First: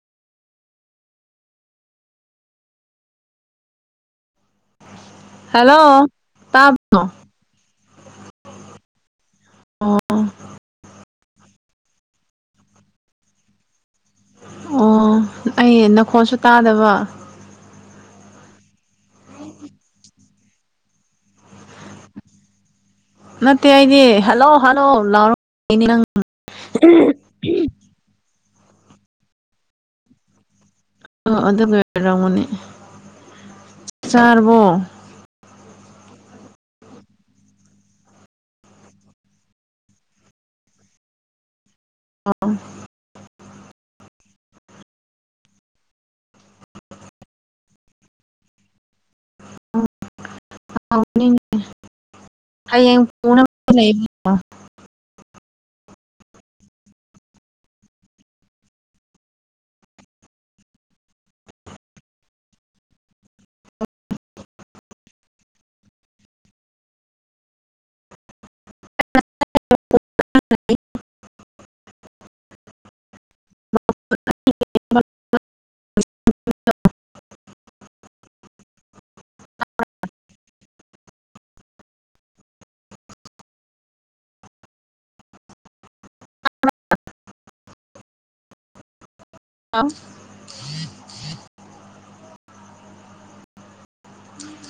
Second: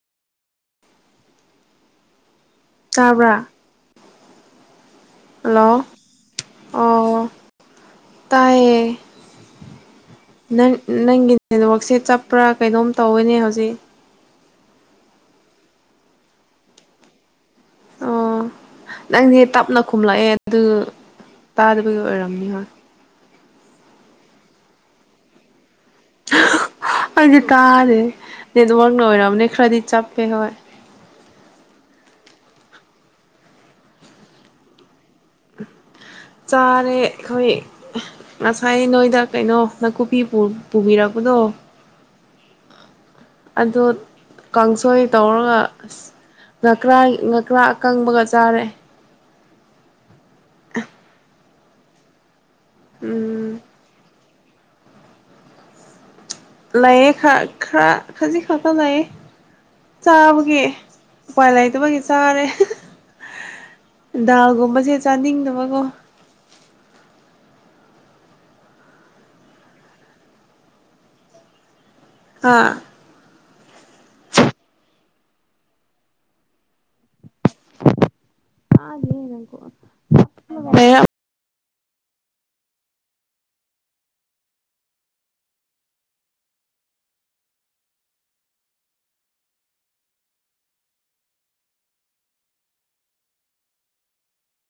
ꯇꯥꯕ꯭ꯔꯥ ꯍꯜꯂꯣ ꯑꯣ ꯇꯥꯏꯌꯦ ꯑꯣ ꯅꯪ ꯅꯪꯒꯤ ꯅꯦꯠꯋꯥꯛꯁꯦ ꯆꯠꯄ꯭ꯔꯥ ꯀꯩꯅꯣꯝ ꯇꯧꯋꯤꯅꯦ ꯍꯧꯖꯤꯛ ꯑꯣ ꯑꯩ ꯅꯈꯣꯜꯁꯨ ꯇꯥꯗꯕ ꯑꯣ ꯅꯪꯗꯤ ꯇꯞꯅ ꯈꯨꯝꯂꯛꯑꯦ ꯑꯗꯨ ꯇꯥꯗꯕꯒꯤ ꯑꯣꯏꯔꯝꯅꯤ ꯍꯣꯏ ꯅꯠꯇꯦ ꯑꯩꯗꯤ ꯍꯜꯂꯣ ꯍꯜꯂꯣ ꯂꯥꯎꯔꯅꯤ ꯅꯪ ꯑꯩꯗꯤ ꯇꯥꯗꯦ ꯅꯦꯠꯋꯥꯛꯅ ꯑꯣꯏꯔꯝꯒꯅꯤ ꯈꯔꯗꯤ ꯆꯞꯄꯦ ꯍꯣꯏ ꯑꯣ ꯑꯗꯨꯒꯤ ꯑꯣꯢꯔꯝꯒꯤ ꯆꯥꯔꯕꯣ ꯆꯥꯔꯦ ꯑꯩꯈꯣꯏ ꯉꯁꯥꯏ ꯅꯣꯏꯗ ꯀꯩꯅꯣ ꯅꯥꯀꯨꯞꯄꯤ ꯄꯨꯕꯤꯔꯛꯄꯗꯣ ꯑꯥ ꯑꯗꯨ ꯀꯥꯡꯁꯣꯏ ꯇꯧꯔꯒ ꯑꯁ ꯅꯀ꯭ꯔꯥ ꯅꯀ꯭ꯔꯥ ꯑꯀꯪꯕꯒ ꯆꯥꯔꯦ ꯅꯤꯅ ꯎꯝ [unintelligible] ꯂꯩ [unintelligible] ꯂꯥꯏꯌꯦ ꯈꯥ ꯈꯔ ꯈꯖꯤꯛ ꯈꯥ ꯈ ꯂꯌꯦ ꯆꯥꯕꯒꯤ ꯎꯄꯥꯏ ꯂꯩꯇꯕꯒꯤ ꯆꯥꯔꯦ ꯗꯥꯒꯨꯝꯕꯁꯦ ꯆꯥꯅꯤꯡꯗꯕꯀꯣ ꯑꯥ [inaudible] ꯑꯗꯦꯅꯀꯣ [unintelligible] ꯑ ꯑꯐ [unintelligible]